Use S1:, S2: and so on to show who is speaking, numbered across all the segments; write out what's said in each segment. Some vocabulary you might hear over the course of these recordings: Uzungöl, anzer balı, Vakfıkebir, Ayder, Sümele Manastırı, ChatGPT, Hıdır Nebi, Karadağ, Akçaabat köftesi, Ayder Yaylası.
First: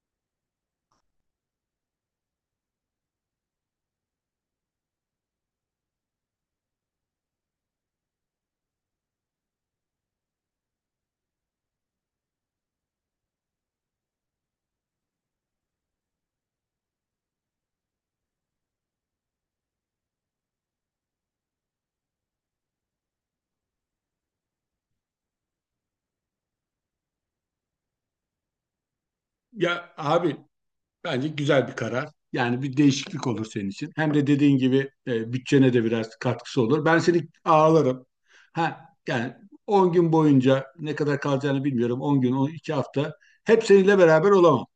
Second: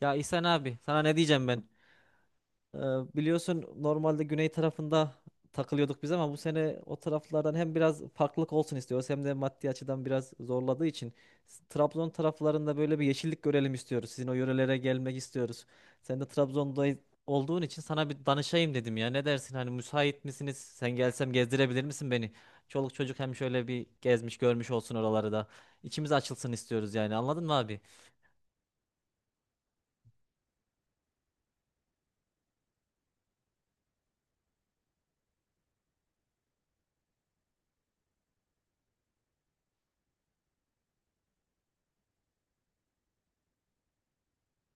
S1: Ya İhsan abi sana ne diyeceğim ben? Ee, Biliyorsun normalde güney tarafında takılıyorduk biz ama bu sene o taraflardan hem biraz farklılık olsun istiyoruz hem de maddi açıdan biraz zorladığı için Trabzon taraflarında böyle bir yeşillik görelim istiyoruz. Sizin o yörelere gelmek istiyoruz. Sen de Trabzon'da olduğun için sana bir danışayım dedim ya. Ne dersin hani müsait misiniz? Sen gelsem gezdirebilir misin beni? Çoluk çocuk hem şöyle bir gezmiş görmüş olsun oraları da. İçimiz açılsın istiyoruz yani anladın mı abi?
S2: Ya abi. Bence güzel bir karar. Yani bir değişiklik olur senin için. Hem de dediğin gibi bütçene de biraz katkısı olur. Ben seni ağlarım. Ha, yani 10 gün boyunca ne kadar kalacağını bilmiyorum. 10 gün, 12 hafta. Hep seninle beraber olamam.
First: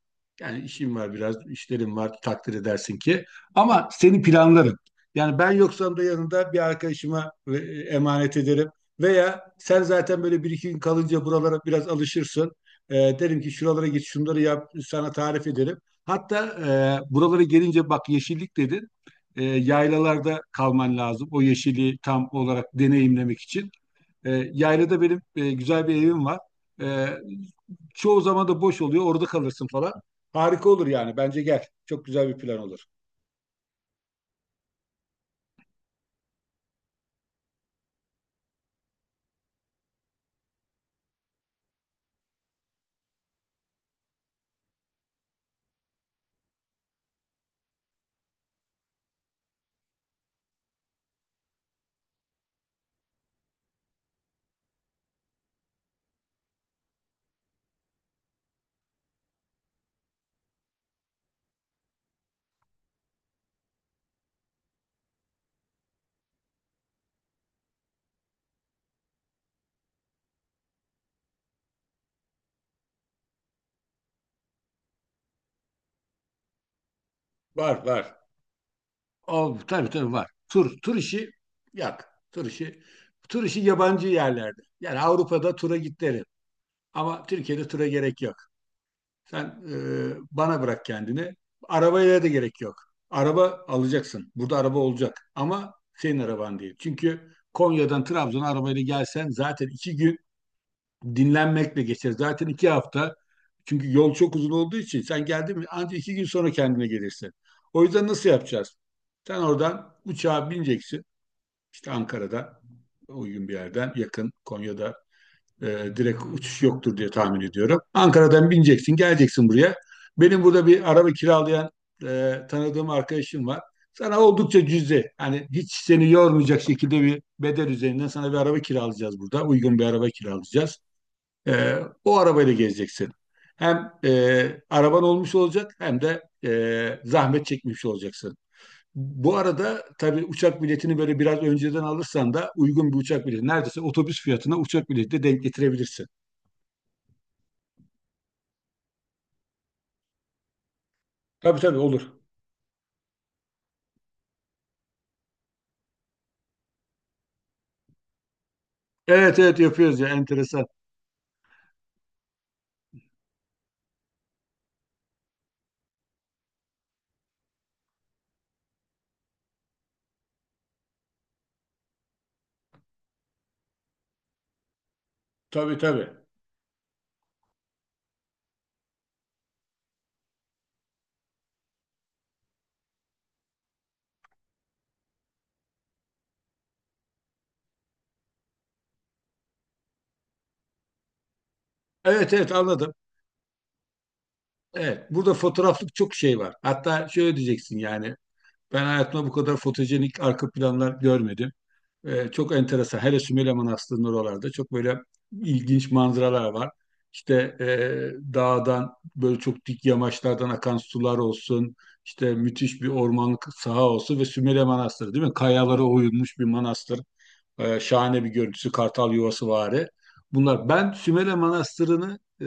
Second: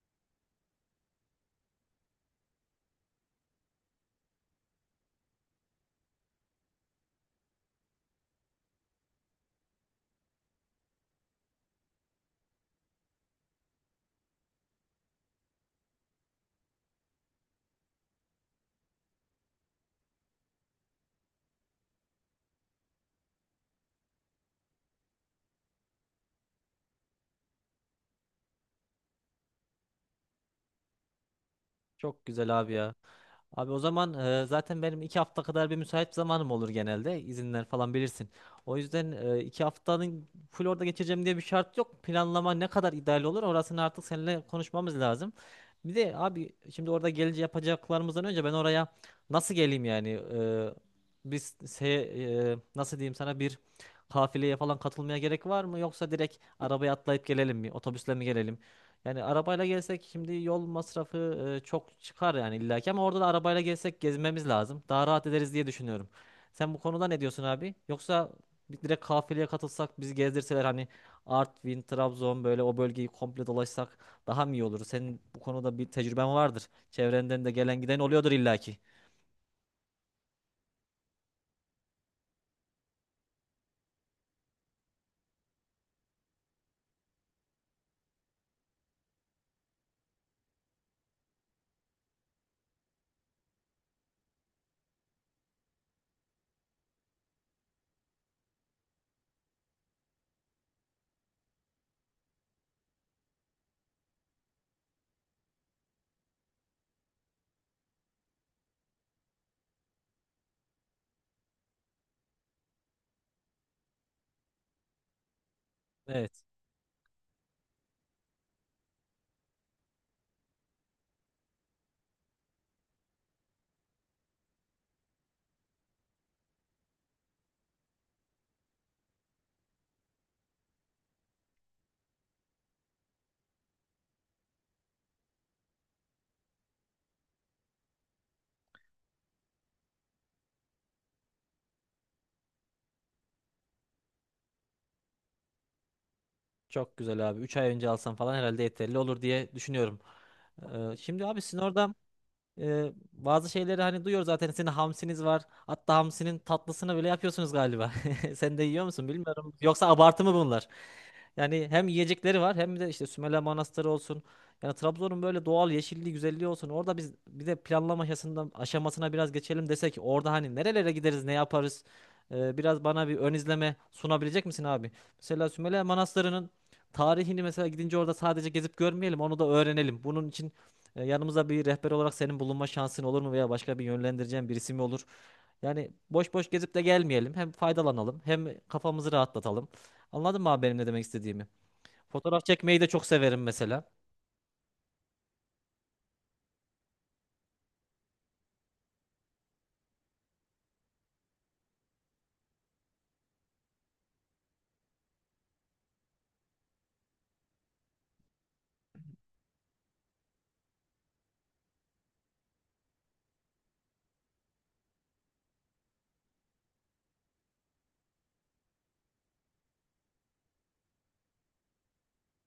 S2: Yani işim var biraz, işlerim var takdir edersin ki. Ama seni planlarım. Yani ben yoksam da yanında bir arkadaşıma emanet ederim. Veya sen zaten böyle bir iki gün kalınca buralara biraz alışırsın. E, Derim ki şuralara git şunları yap sana tarif ederim. Hatta buralara gelince bak yeşillik dedin. Yaylalarda kalman lazım. O yeşili tam olarak deneyimlemek için. Yaylada benim güzel bir evim var. E, Çoğu zaman da boş oluyor. Orada kalırsın falan. Harika olur yani. Bence gel. Çok
S1: Çok
S2: güzel bir plan
S1: güzel abi
S2: olur.
S1: ya. Abi o zaman zaten benim iki hafta kadar bir müsait zamanım olur genelde. İzinler falan bilirsin. O yüzden iki haftanın full orada geçireceğim diye bir şart yok. Planlama ne kadar ideal olur orasını artık seninle konuşmamız lazım. Bir de abi şimdi orada gelici yapacaklarımızdan önce ben oraya nasıl geleyim yani? Nasıl diyeyim sana bir kafileye falan katılmaya gerek var mı? Yoksa direkt arabaya atlayıp gelelim mi? Otobüsle mi gelelim? Yani arabayla gelsek şimdi yol masrafı çok çıkar yani illaki ama orada da arabayla gelsek gezmemiz lazım. Daha rahat ederiz diye düşünüyorum. Sen bu konuda ne diyorsun abi? Yoksa direkt kafileye katılsak bizi gezdirseler hani Artvin, Trabzon böyle o bölgeyi komple dolaşsak daha mı iyi olur? Senin bu konuda bir tecrüben vardır. Çevrenden de gelen
S2: Var
S1: giden
S2: var.
S1: oluyordur illaki.
S2: Al, tabii tabii var. Tur işi yak. Tur işi. Tur işi yabancı yerlerde. Yani Avrupa'da tura git derim. Ama Türkiye'de tura gerek yok. Sen bana bırak kendini. Arabaya da gerek yok. Araba alacaksın. Burada araba olacak. Ama senin araban değil. Çünkü Konya'dan Trabzon'a arabayla gelsen zaten iki gün dinlenmekle geçer. Zaten iki hafta. Çünkü yol çok uzun olduğu için sen geldin mi ancak iki gün sonra kendine gelirsin. O yüzden nasıl yapacağız? Sen oradan uçağa bineceksin. İşte Ankara'da uygun bir yerden yakın Konya'da e, direkt
S1: Evet.
S2: uçuş yoktur diye tahmin ediyorum. Ankara'dan bineceksin, geleceksin buraya. Benim burada bir araba kiralayan tanıdığım arkadaşım var. Sana oldukça cüzi, hani hiç seni yormayacak şekilde bir bedel üzerinden sana bir araba kiralayacağız burada. Uygun bir araba kiralayacağız. E, O arabayla gezeceksin. Hem araban olmuş olacak hem de zahmet çekmiş olacaksın. Bu arada tabii uçak biletini böyle biraz önceden alırsan da uygun bir uçak bileti neredeyse otobüs fiyatına uçak bileti de denk getirebilirsin.
S1: Çok güzel abi. 3 ay önce alsam falan herhalde yeterli olur diye düşünüyorum. Şimdi abi sizin
S2: Tabii tabii
S1: orada
S2: olur.
S1: Bazı şeyleri hani duyuyoruz zaten sizin hamsiniz var. Hatta hamsinin tatlısını bile yapıyorsunuz galiba. Sen de yiyor musun
S2: Evet
S1: bilmiyorum.
S2: evet
S1: Yoksa
S2: yapıyoruz ya,
S1: abartı mı
S2: enteresan.
S1: bunlar? Yani hem yiyecekleri var hem de işte Sümele Manastırı olsun. Yani Trabzon'un böyle doğal yeşilliği, güzelliği olsun. Orada biz bir de planlama aşamasından aşamasına biraz geçelim desek orada hani nerelere gideriz, ne yaparız? Biraz bana bir ön izleme sunabilecek misin abi? Mesela
S2: Tabii
S1: Sümele
S2: tabii.
S1: Manastırı'nın tarihini mesela gidince orada sadece gezip görmeyelim, onu da öğrenelim. Bunun için yanımıza bir rehber olarak senin bulunma şansın olur mu veya başka bir yönlendireceğin birisi mi olur? Yani boş boş gezip de gelmeyelim. Hem faydalanalım, hem kafamızı rahatlatalım. Anladın mı abi benim ne demek istediğimi?
S2: Evet
S1: Fotoğraf
S2: evet
S1: çekmeyi de
S2: anladım.
S1: çok severim mesela.
S2: Evet, burada fotoğraflık çok şey var. Hatta şöyle diyeceksin: yani ben hayatımda bu kadar fotojenik arka planlar görmedim. Çok enteresan. Hele Sümele Manastırı'nın oralarda çok böyle ilginç manzaralar var. İşte dağdan böyle çok dik yamaçlardan akan sular olsun. İşte müthiş bir ormanlık saha olsun ve Sümele Manastırı değil mi? Kayalara oyulmuş bir manastır. Şahane bir görüntüsü, kartal yuvası vari. Bunlar. Ben Sümele Manastırı'nı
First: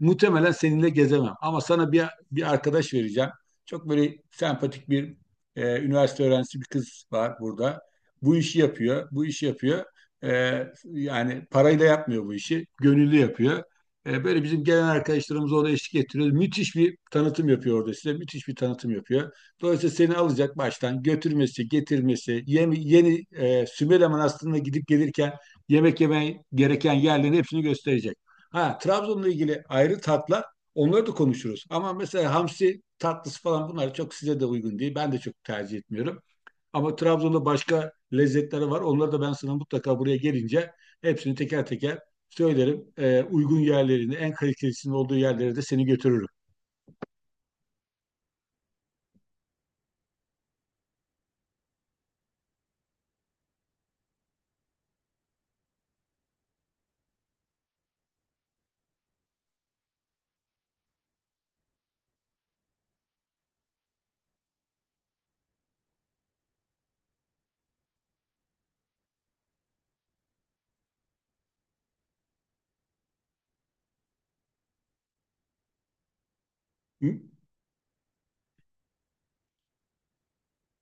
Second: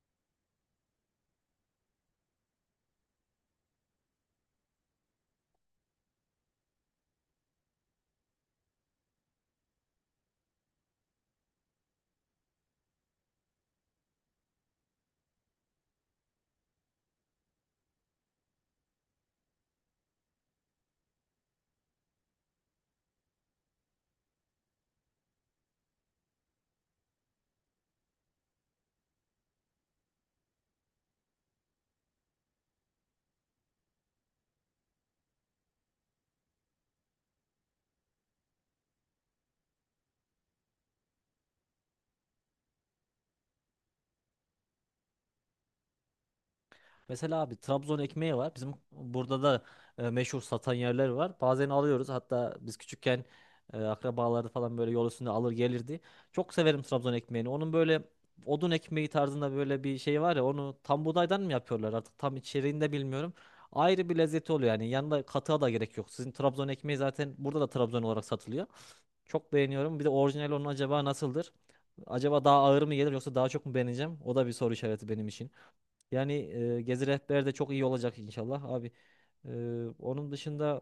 S2: muhtemelen seninle gezemem. Ama sana bir arkadaş vereceğim. Çok böyle sempatik bir üniversite öğrencisi bir kız var burada. Bu işi yapıyor, bu işi yapıyor. E, Yani parayla yapmıyor bu işi, gönüllü yapıyor. Böyle bizim gelen arkadaşlarımız orada eşlik ettiriyor. Müthiş bir tanıtım yapıyor orada size, müthiş bir tanıtım yapıyor. Dolayısıyla seni alacak baştan götürmesi, getirmesi, Sümele Manastırı'na gidip gelirken yemek yemen gereken yerlerin hepsini gösterecek. Ha, Trabzon'la ilgili ayrı tatlar onları da konuşuruz. Ama mesela hamsi tatlısı falan bunlar çok size de uygun değil. Ben de çok tercih etmiyorum. Ama Trabzon'da başka lezzetleri var. Onları da ben sana mutlaka buraya gelince hepsini teker teker söylerim. Uygun yerlerini, en kalitelisinin olduğu yerlere de seni götürürüm.
S1: Mesela abi Trabzon ekmeği var. Bizim burada da meşhur satan yerler var. Bazen alıyoruz. Hatta biz küçükken akrabaları falan böyle yol üstünde alır gelirdi. Çok severim Trabzon ekmeğini. Onun böyle odun ekmeği tarzında böyle bir şey var ya onu tam buğdaydan mı yapıyorlar artık tam içeriğini de bilmiyorum. Ayrı bir lezzeti oluyor yani yanında katığa da gerek yok. Sizin Trabzon ekmeği zaten burada da Trabzon olarak satılıyor. Çok beğeniyorum. Bir de orijinal onun acaba nasıldır? Acaba daha ağır mı gelir yoksa daha çok mu beğeneceğim? O da bir soru işareti benim için. Yani Gezi
S2: Hı?
S1: Rehber de çok iyi olacak inşallah abi. E, Onun dışında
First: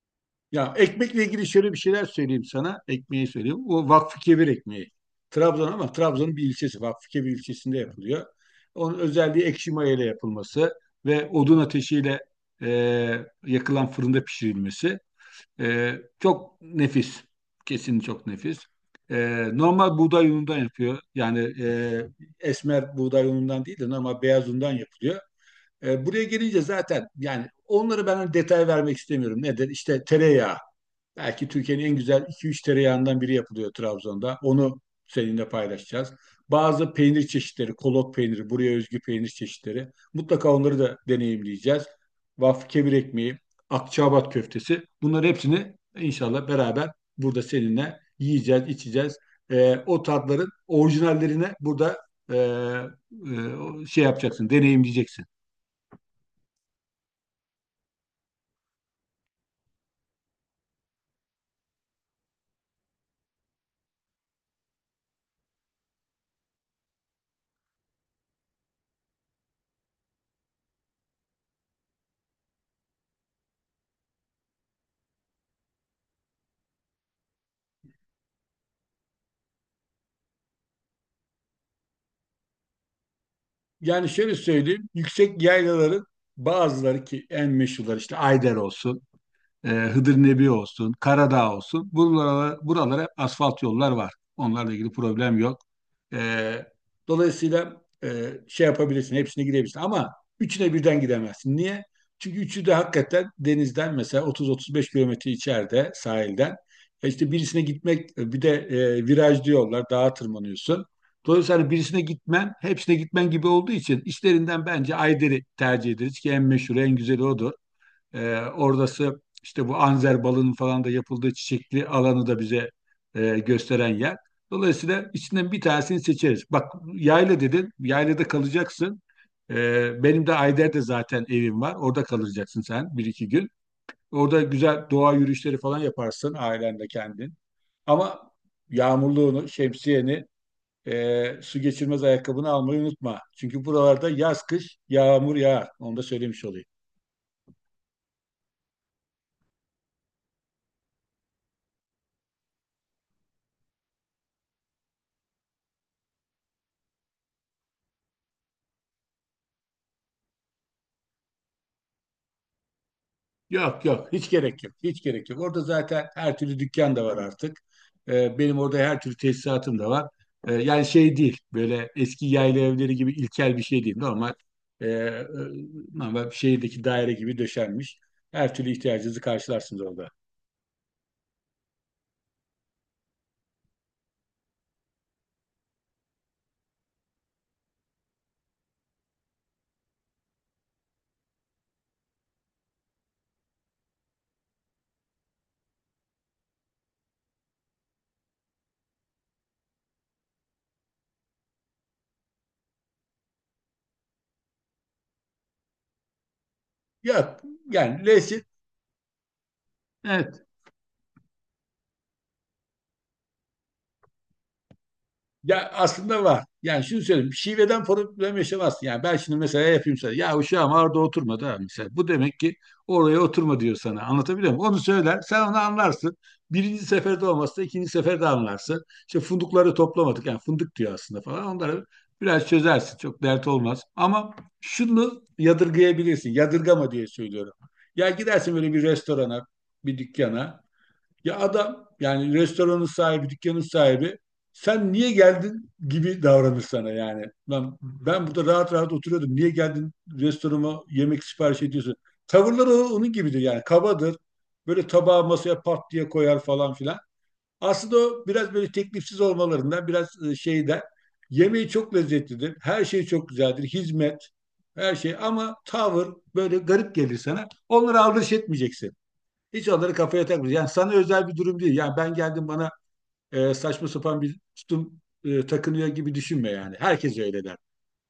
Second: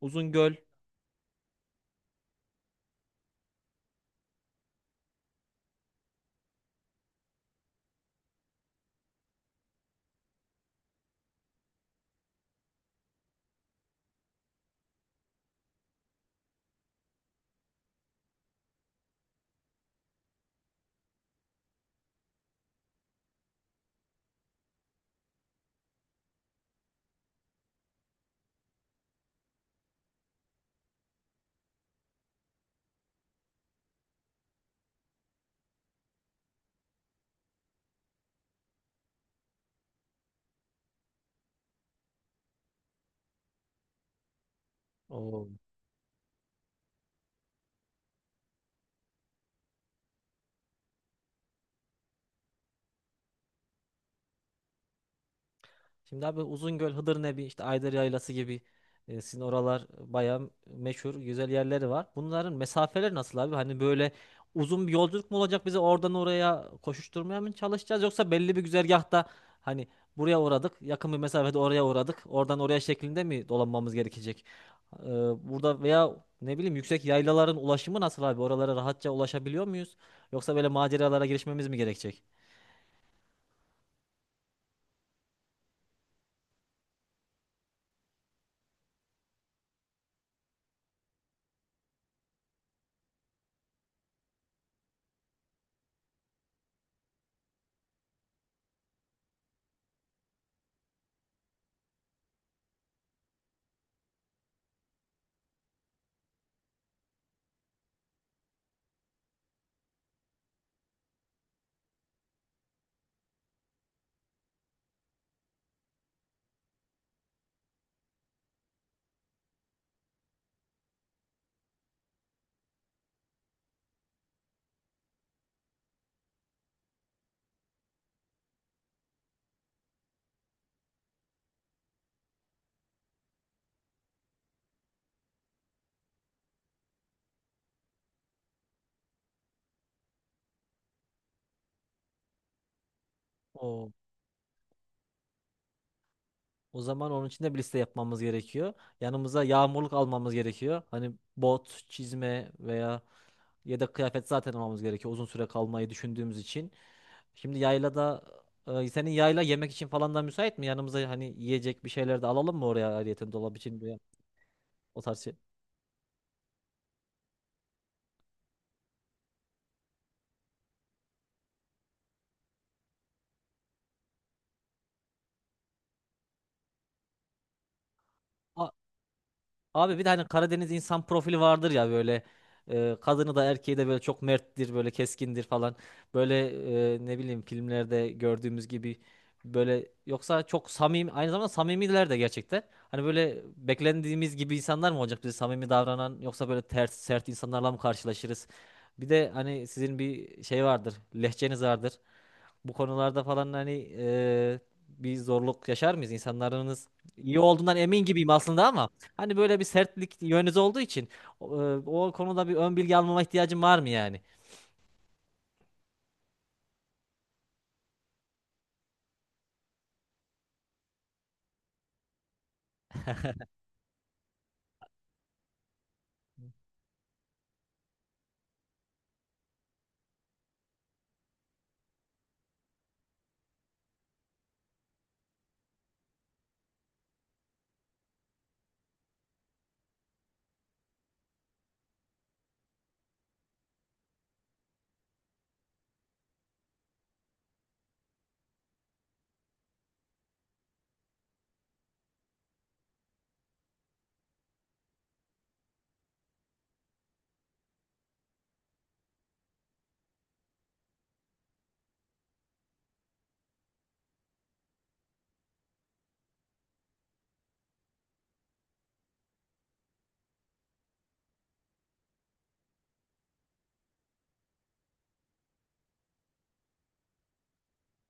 S1: Uzungöl.
S2: Ya, ekmekle ilgili şöyle bir şeyler söyleyeyim sana. Ekmeği söyleyeyim. O Vakfıkebir ekmeği. Trabzon, ama Trabzon'un bir ilçesi. Vakfıkebir ilçesinde yapılıyor. Onun özelliği ekşi maya ile yapılması ve odun ateşiyle e, yakılan fırında pişirilmesi. E, Çok nefis. Kesin çok nefis. E, Normal buğday unundan yapıyor. Yani esmer buğday unundan değil de normal beyaz undan yapılıyor. Buraya gelince zaten yani onları ben hani detay vermek istemiyorum. Nedir? İşte tereyağı. Belki Türkiye'nin en güzel iki üç tereyağından biri yapılıyor Trabzon'da. Onu seninle paylaşacağız. Bazı peynir çeşitleri, kolot peyniri, buraya özgü peynir çeşitleri. Mutlaka onları da deneyimleyeceğiz. Vaf kebir ekmeği, Akçaabat köftesi. Bunların
S1: Oo.
S2: hepsini inşallah beraber burada seninle yiyeceğiz, içeceğiz. O tatların orijinallerine burada şey yapacaksın, deneyimleyeceksin.
S1: Şimdi abi Uzungöl, Hıdır Nebi, işte Ayder Yaylası gibi sizin oralar bayağı meşhur, güzel yerleri var. Bunların mesafeleri nasıl abi? Hani böyle uzun bir yolculuk mu olacak bize oradan oraya koşuşturmaya mı çalışacağız? Yoksa belli bir güzergahta hani buraya uğradık, yakın bir mesafede oraya uğradık, oradan oraya şeklinde mi dolanmamız gerekecek? Ee, Burada veya ne bileyim yüksek yaylaların ulaşımı nasıl abi? Oralara rahatça ulaşabiliyor muyuz? Yoksa böyle maceralara girişmemiz mi gerekecek?
S2: Yani şöyle söyleyeyim, yüksek yaylaların bazıları, ki en meşhurlar işte Ayder olsun, Hıdır Nebi olsun, Karadağ olsun. Buralara hep asfalt yollar var. Onlarla ilgili problem yok. E, Dolayısıyla şey yapabilirsin, hepsine gidebilirsin. Ama üçüne birden gidemezsin. Niye? Çünkü üçü de hakikaten denizden mesela 30-35 kilometre içeride sahilden. İşte birisine gitmek bir de viraj diyorlar, dağa tırmanıyorsun. Dolayısıyla birisine gitmen hepsine gitmen gibi olduğu için işlerinden bence Ayder'i tercih ederiz ki en meşhur, en güzeli odur. Oradası işte bu anzer balının falan da yapıldığı çiçekli alanı da bize gösteren yer. Dolayısıyla içinden bir tanesini seçeriz. Bak yayla dedin, yaylada kalacaksın. Benim de Ayder'de zaten evim var. Orada kalacaksın sen bir iki gün. Orada güzel doğa yürüyüşleri falan yaparsın ailenle kendin. Ama yağmurluğunu, şemsiyeni, su geçirmez ayakkabını almayı unutma. Çünkü buralarda yaz kış yağmur yağar. Onu da söylemiş olayım.
S1: O zaman onun için de bir liste yapmamız gerekiyor. Yanımıza yağmurluk almamız gerekiyor. Hani bot, çizme veya yedek kıyafet zaten almamız gerekiyor uzun süre kalmayı düşündüğümüz için. Şimdi yaylada senin yayla yemek için falan da müsait mi? Yanımıza hani yiyecek bir şeyler de alalım mı oraya ayrıyeten dolap için
S2: Yok
S1: veya
S2: yok, hiç gerek yok.
S1: o
S2: Hiç
S1: tarz
S2: gerek yok. Orada zaten her türlü dükkan da var artık.
S1: şey.
S2: Benim orada her türlü tesisatım da var. Yani şey değil, böyle eski yayla evleri gibi ilkel bir şey değil. E, e, normal şehirdeki daire gibi döşenmiş. Her türlü ihtiyacınızı karşılarsınız
S1: Abi bir de
S2: orada.
S1: hani Karadeniz insan profili vardır ya böyle kadını da erkeği de böyle çok merttir böyle keskindir falan. Böyle ne bileyim filmlerde gördüğümüz gibi böyle yoksa çok samimi aynı zamanda samimiler de gerçekten. Hani böyle beklendiğimiz gibi insanlar mı olacak bize samimi davranan yoksa böyle ters sert insanlarla mı karşılaşırız? Bir de hani sizin bir şey vardır lehçeniz vardır. Bu konularda falan hani e, bir zorluk yaşar mıyız? İnsanlarınız iyi
S2: Yok.
S1: olduğundan emin
S2: Yani
S1: gibiyim
S2: lezzet.
S1: aslında ama hani böyle bir sertlik yönünüz olduğu için o konuda bir ön bilgi almama ihtiyacım var mı yani?
S2: Ya, aslında var. Yani şunu söyleyeyim. Şiveden problem yaşamazsın. Yani ben şimdi mesela yapayım sana. Ya, uşağım orada oturmadı ha, mesela. Bu demek ki oraya oturma diyor sana. Anlatabiliyor muyum? Onu söyler. Sen onu anlarsın. Birinci seferde olmazsa ikinci seferde anlarsın. İşte fındıkları toplamadık. Yani fındık diyor aslında falan. Onları biraz çözersin. Çok dert olmaz. Ama şunu yadırgayabilirsin. Yadırgama diye söylüyorum. Ya, gidersin böyle bir restorana, bir dükkana. Ya adam, yani restoranın sahibi, dükkanın sahibi, sen niye geldin gibi davranır sana yani. Ben burada rahat rahat oturuyordum. Niye geldin restoranıma yemek sipariş ediyorsun? Tavırları onun gibidir yani, kabadır. Böyle tabağı masaya pat diye koyar falan filan. Aslında o biraz böyle teklifsiz olmalarından biraz şeyden, yemeği çok lezzetlidir. Her şey çok güzeldir. Hizmet, her şey, ama tavır böyle garip gelir sana. Onlara aldırış etmeyeceksin. Hiç onları kafaya takmıyor. Yani sana özel bir durum değil. Yani ben geldim bana saçma sapan bir tutum takınıyor gibi düşünme yani. Herkes öyle der.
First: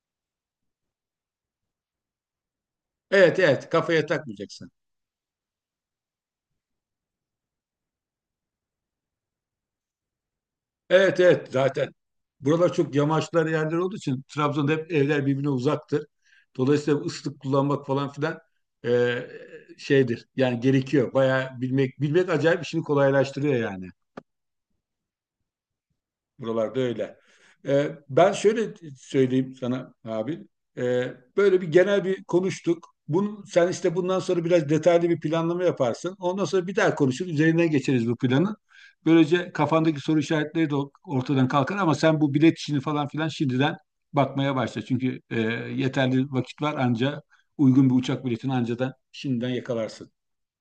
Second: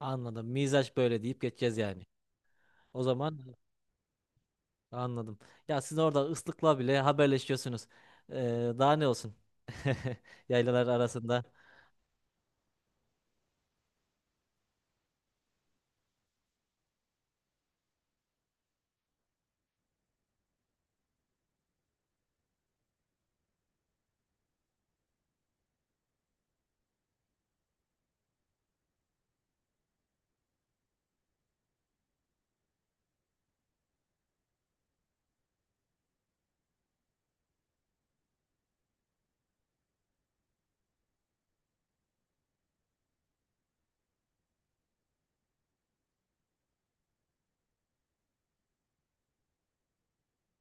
S1: Anladım. Mizaç böyle deyip geçeceğiz yani. O zaman
S2: Evet evet, kafaya takmayacaksın.
S1: anladım. Ya siz orada ıslıkla bile haberleşiyorsunuz. E, Daha ne olsun? Yaylalar
S2: Evet
S1: arasında.
S2: evet, zaten buralar çok yamaçlar yerler olduğu için Trabzon'da hep evler birbirine uzaktır. Dolayısıyla ıslık kullanmak falan filan e, şeydir. Yani gerekiyor. Bayağı bilmek acayip işini kolaylaştırıyor yani. Buralarda öyle. Ben şöyle söyleyeyim sana abi. Böyle bir genel bir konuştuk. Bunu, sen işte bundan sonra biraz detaylı bir planlama yaparsın. Ondan sonra bir daha konuşur. Üzerinden geçeriz bu planı. Böylece kafandaki soru işaretleri de ortadan kalkar, ama sen bu bilet işini falan filan şimdiden bakmaya başla. Çünkü yeterli vakit var, anca uygun bir uçak biletini anca da şimdiden yakalarsın.